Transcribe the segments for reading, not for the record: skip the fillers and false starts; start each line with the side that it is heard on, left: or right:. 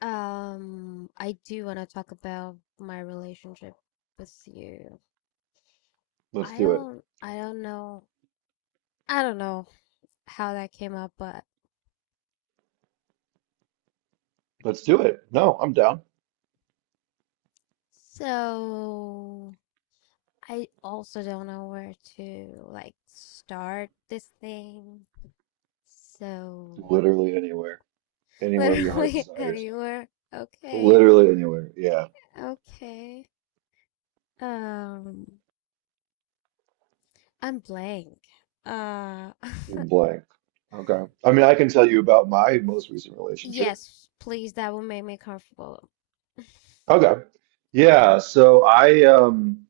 left: I do want to talk about my relationship with you.
right: Let's
left: I
right: do it.
left: don't, I don't know, I don't know how that came up, but
right: Let's do it. No, I'm down.
left: so I also don't know where to like start this thing. So
right: Literally anywhere. Anywhere your heart
left: literally
right: desires.
left: anywhere. Okay,
right: Literally anywhere. Yeah.
left: okay. Um, I'm blank. Uh,
right: You can blank. Okay. I mean, I can tell you about my most recent relationship.
left: yes, please, that would make me comfortable.
right: Okay. Yeah. So I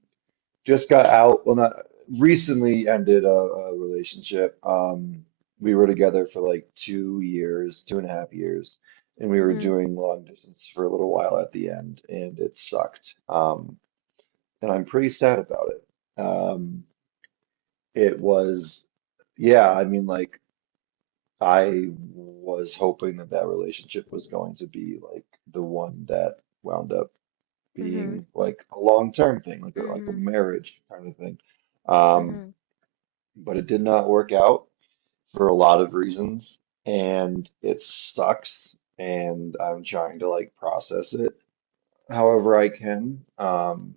right: just got out. Well, not recently ended a relationship. We were together for like 2 years, 2.5 years, and we were
left: Mm-hmm.
right: doing long distance for a little while at the end, and it sucked. And I'm pretty sad about it. It was, yeah, I mean, like, I was hoping that that relationship was going to be like the one that wound up
left: Mm-hmm.
right: being like a long-term thing, like a
left: Mhm,
right: marriage kind of thing. Um,
left: mhm.
right: but it did not work out for a lot of reasons, and it sucks. And I'm trying to like process it however I can. Um,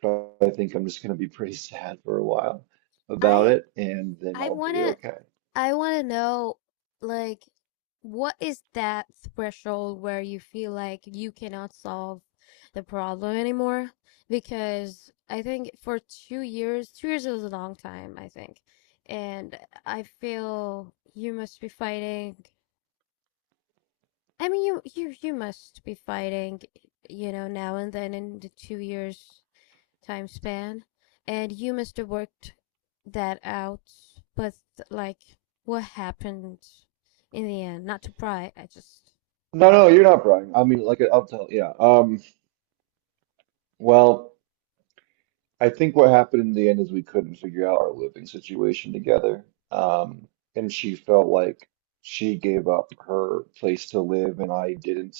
right: Probably think I'm just going to be pretty sad for a while about
left: I
right: it, and then
left: I
right: I'll be
left: wanna
right: okay.
left: I wanna know, like, what is that threshold where you feel like you cannot solve the problem anymore? Because I think for 2 years, 2 years is a long time, I think. And I feel you must be fighting. I mean, you must be fighting, you know, now and then in the 2 years time span, and you must have worked that out, but like what happened in the end? Not to pry, I just,
right: No, no, you're not Brian. I mean, like, I'll tell, yeah. Well, I think what happened in the end is we couldn't figure out our living situation together. And she felt like she gave up her place to live, and I didn't.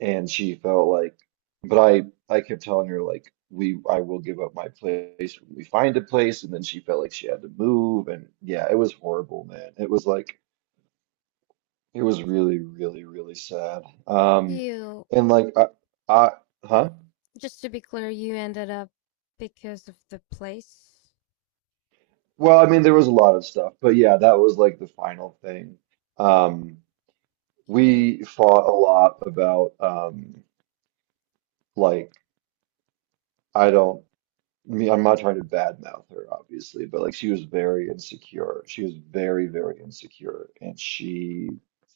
right: And she felt like, but I kept telling her like, I will give up my place when we find a place. And then she felt like she had to move, and yeah, it was horrible, man. It was really, really, really sad. Um,
left: you
right: and like, I, huh?
left: just to be clear, you ended up because of the place.
right: Well, I mean, there was a lot of stuff, but yeah, that was like the final thing. Um,
left: Okay.
right: we fought a lot about, like, I don't. I mean, I'm not trying to badmouth her, obviously, but like she was very insecure. She was very, very insecure, and she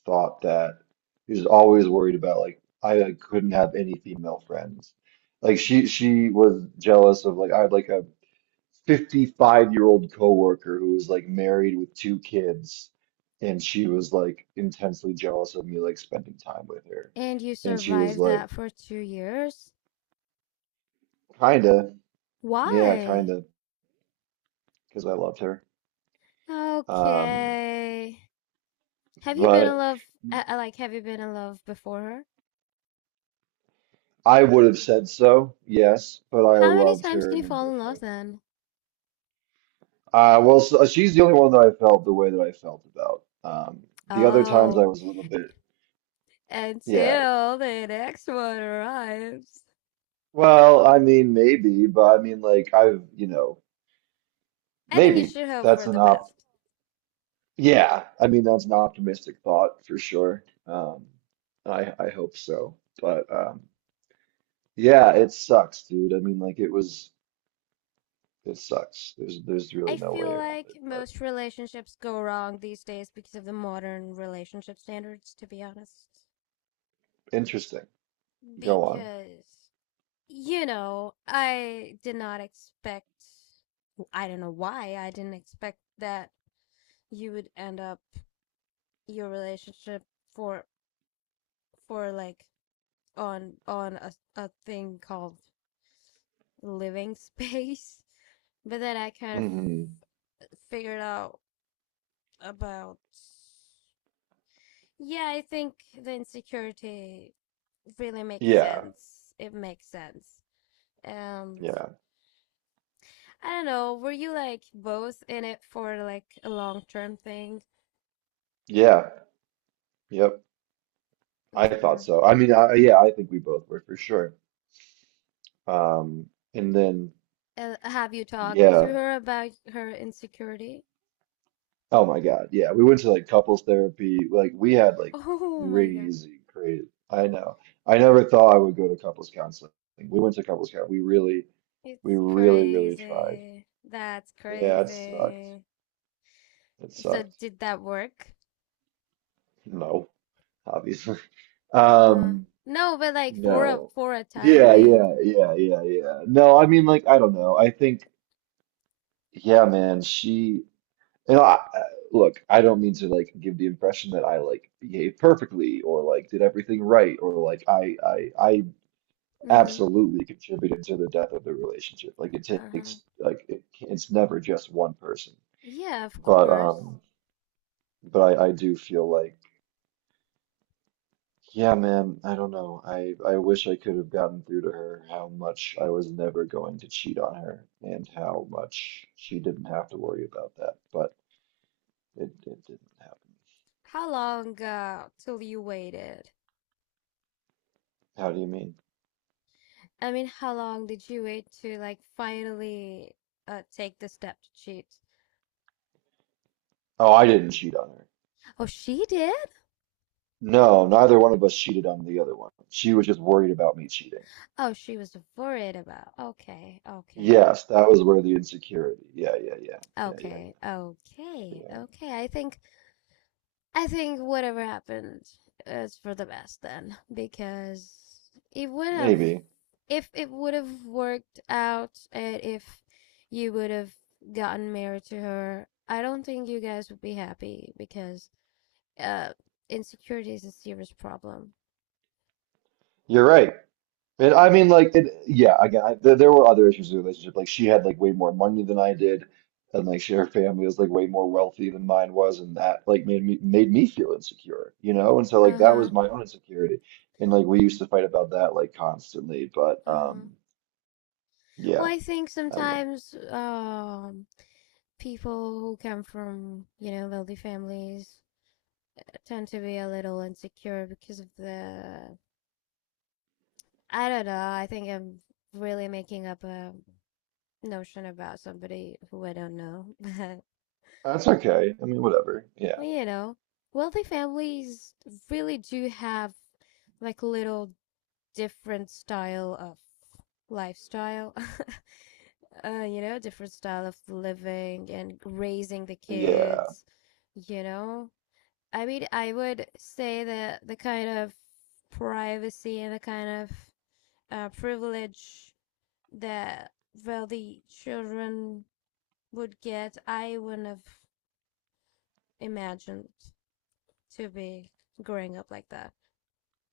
right: thought that she was always worried about like I like, couldn't have any female friends. Like she was jealous of like I had like a 55-year-old coworker who was like married with two kids, and she was like intensely jealous of me like spending time with her,
left: And you
right: and she was
left: survived
right: like
left: that for 2 years?
right: kinda yeah
left: Why?
right: kinda because I loved her. Um.
left: Okay. Have you been in
right: But
left: love? Like, have you been in love before her?
right: I would have said so, yes, but I
left: How many
right: loved
left: times
right: her
left: can you
right: in a
left: fall in love
right: different.
left: then?
right: Well, so she's the only one that I felt the way that I felt about. The other times I
left: Oh,
right: was a little bit, yeah.
left: until the next one arrives.
right: Well, I mean, maybe, but I mean, like, I've,
left: I think you
right: maybe
left: should hope
right: that's
left: for
right: an
left: the
right: opt.
left: best.
right: Yeah, I mean, that's an optimistic thought for sure. I hope so, but yeah, it sucks, dude. I mean, like, it sucks. There's
left: I
right: really no way
left: feel
right: around it,
left: like
right: but
left: most relationships go wrong these days because of the modern relationship standards, to be honest.
right: interesting. Go on.
left: Because, you know, I did not expect, I don't know why, I didn't expect that you would end up your relationship for, for like, on a thing called living space. But then I kind of
right: Hmm.
left: figured out about. Yeah, I think the insecurity really makes
right: Yeah,
left: sense. It makes sense. And
right: yeah,
left: I don't know, were you like both in it for like a long term thing?
right: yeah, yep. I
left: Mm-hmm.
right: thought so. I mean, I, yeah, I think we both were for sure. Um, and then,
left: Have you talked to
right: yeah,
left: her about her insecurity?
right: oh my God, yeah, we went to like couples therapy. Like we had like
left: Oh my God.
right: crazy, crazy. I know. I never thought I would go to couples counseling. We went to couples counseling. We
left: It's
right: really, really tried.
left: crazy. That's
right: Yeah, it sucked.
left: crazy.
right: It
left: So
right: sucked.
left: did that work?
right: No, obviously.
left: Uh-huh.
right: Um,
left: No, but like for a
right: No.
left: for a time
right: Yeah,
left: being.
right: yeah, yeah, yeah, yeah. No, I mean, like, I don't know. I think, yeah, man, she, you know, I, I- look, I don't mean to, like, give the impression that I, like, behaved perfectly or, like, did everything right or, like, I
left: Mm-hmm.
right: absolutely contributed to the death of the relationship. Like, it
left: Uh-huh.
right: takes, like, it's never just one person.
left: Yeah, of
right: But,
left: course.
right: um, but I do feel like. Yeah, man, I don't know. I wish I could have gotten through to her how much I was never going to cheat on her and how much she didn't have to worry about that, but it didn't happen.
left: How long, till you waited?
right: How do you mean?
left: I mean, how long did you wait to like finally take the step to cheat?
right: Oh, I didn't cheat on her.
left: Oh, she did?
right: No, neither one of us cheated on the other one. She was just worried about me cheating.
left: Oh, she was worried about. Okay, okay.
right: Yes, that was where the insecurity. Yeah, yeah, yeah. Yeah, yeah,
left: Okay, okay,
right: yeah.
left: okay. I think whatever happened is for the best then, because it would have,
right: Maybe.
left: if it would have worked out, and if you would have gotten married to her, I don't think you guys would be happy because uh, insecurity is a serious problem.
right: You're right. And I mean, like, it, yeah, again, there were other issues in the relationship. Like, she had like way more money than I did, and like, her family was like way more wealthy than mine was, and that like made me feel insecure, you know? And so like
left: Uh
right: that
left: huh.
right: was my own insecurity, and like we used to fight about that like constantly. But
left: Uh huh. Well,
right: yeah,
left: I think
right: I don't know.
left: sometimes people who come from, you know, wealthy families tend to be a little insecure because of the, I don't know. I think I'm really making up a notion about somebody who I don't know.
right: That's okay. I mean, whatever.
left: But,
right: Yeah,
left: well, you know, wealthy families really do have like little different style of lifestyle. You know, different style of living and raising the
right: yeah,
left: kids, you know. I mean, I would say that the kind of privacy and the kind of privilege that wealthy children would get, I wouldn't have imagined to be growing up like that.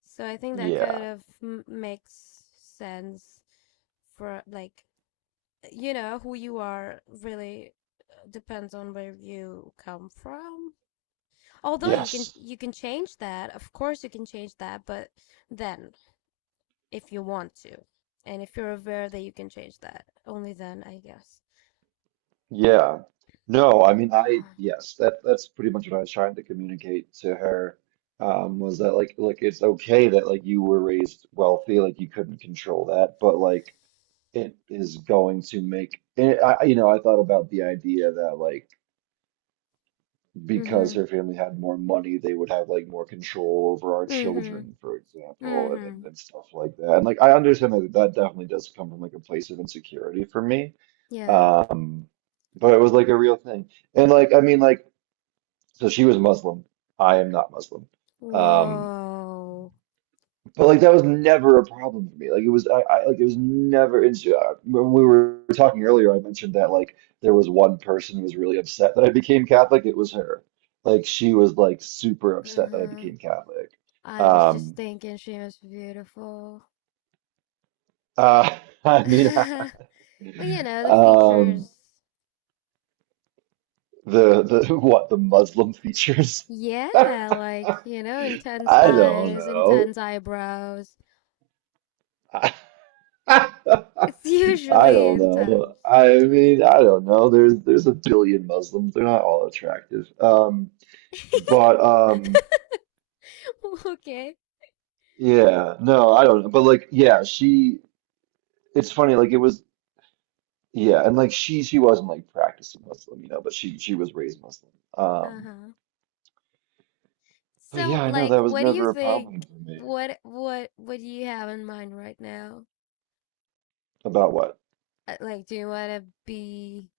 left: So I think that kind
right: yeah,
left: of makes sense for like, you know, who you are really depends on where you come from. Although you can
right: yes.
left: you can change that, of course you can change that, but then if you want to, and if you're aware that you can change that, only then I guess.
right: Yeah. No, I mean I
left: Oh.
right: yes, that's pretty much what I was trying to communicate to her. Was that like it's okay that like you were raised wealthy, like you couldn't control that, but like it is going to make and I thought about the idea that like
left: Mm-hmm.
right: because her family had more money, they would have like more control over our
left: Mhm.
right: children, for example, and, and,
left: Mhm.
right: and stuff like that. And like I understand that definitely does come from like a place of insecurity for me.
left: Yeah.
right: Um, but it was like a real thing. And like I mean like so she was Muslim. I am not Muslim. Um
left: Whoa.
right: but like that was never a problem for me. Like it was, I like it was never an. When we were talking earlier, I mentioned that like there was one person who was really upset that I became Catholic. It was her. Like she was like super upset that I
left: Uh-huh.
right: became Catholic.
left: I was just
right: Um,
left: thinking she was beautiful.
right: uh, I mean,
left: Well, you know, the
right: um,
left: features.
right: the what the Muslim features?
left: Yeah,
right: I
left: like, you know, intense
right: don't
left: eyes,
right: know.
left: intense eyebrows.
right: I
left: It's usually
right: don't know.
left: intense.
right: I mean, I don't know. There's a billion Muslims. They're not all attractive. Um, but
left: Okay.
right: yeah, no, I don't know. But like, yeah, she. It's funny. Like it was, yeah, and like she wasn't like practicing Muslim, but she was raised Muslim. Um,
left: Uh-huh.
right: but
left: So,
right: yeah, I know
left: like,
right: that was
left: what do you
right: never a
left: think?
right: problem for me.
left: What do you have in mind right now?
right: About what?
left: Like, do you want to be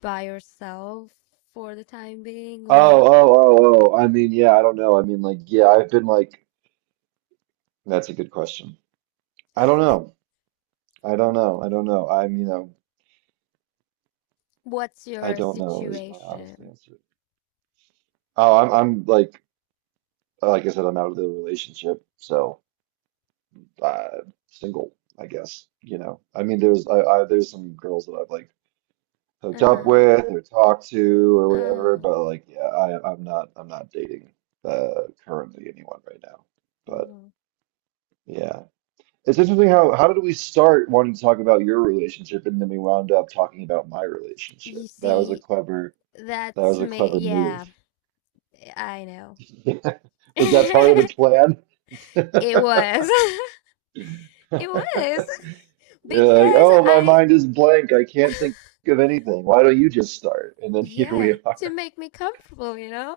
left: by yourself for the time being,
right: Oh,
left: or
right: oh, oh, oh. I mean, yeah, I don't know. I mean, like, yeah, I've been like, that's a good question. I don't know. I don't know. I don't know. I mean, you know.
left: what's
right: I
left: your
right: don't know is my honest
left: situation?
right: answer. Oh, I'm like I said, I'm out of the relationship, so uh single, I guess. You know, I mean, there's some girls that I've like hooked
left: Uh
right: up
left: huh.
right: with or talked to or whatever,
left: Uh
right: but like yeah, I'm not dating currently anyone right now.
left: huh.
right: But
left: Hmm.
right: yeah, it's interesting how did we start wanting to talk about your relationship and then we wound up talking about my
left: You
right: relationship. That was a
left: see,
right: clever that was
left: that's
right: a
left: me.
right: clever move.
left: Yeah, eh, I know.
right: Was that part of the
left: It
right: plan?
left: was. It was.
right: You're
left: Because
right: like, oh, my
left: I,
right: mind is blank. I can't think of anything. Why don't you just start? And then here we
left: yeah, to
right: are.
left: make me comfortable, you know?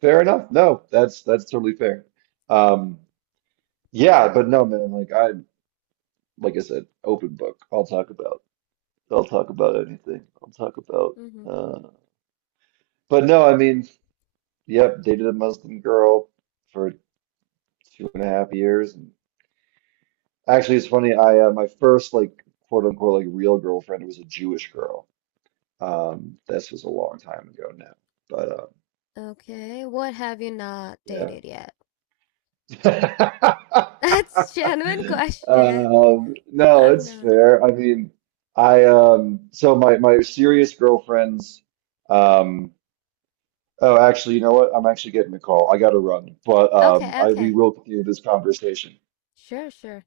right: Fair enough. No, that's totally fair. Um, yeah, but no, man. Like I said, open book. I'll talk about. I'll talk about anything. I'll talk about.
left: Hmm.
right: Uh, but no, I mean, yep. Dated a Muslim girl for 2.5 years. Actually, it's funny. I my first like quote unquote like real girlfriend was a Jewish girl. This was a long time ago now, but
left: Okay, what have you not dated yet?
right: yeah.
left: That's a genuine question.
right: No,
left: I've
right: it's
left: not.
right: fair. I mean, I so my serious girlfriends. Um, oh, actually, you know what? I'm actually getting a call. I gotta run, but
left: Okay,
right: I we
left: okay.
right: will continue this conversation.
left: Sure, sure.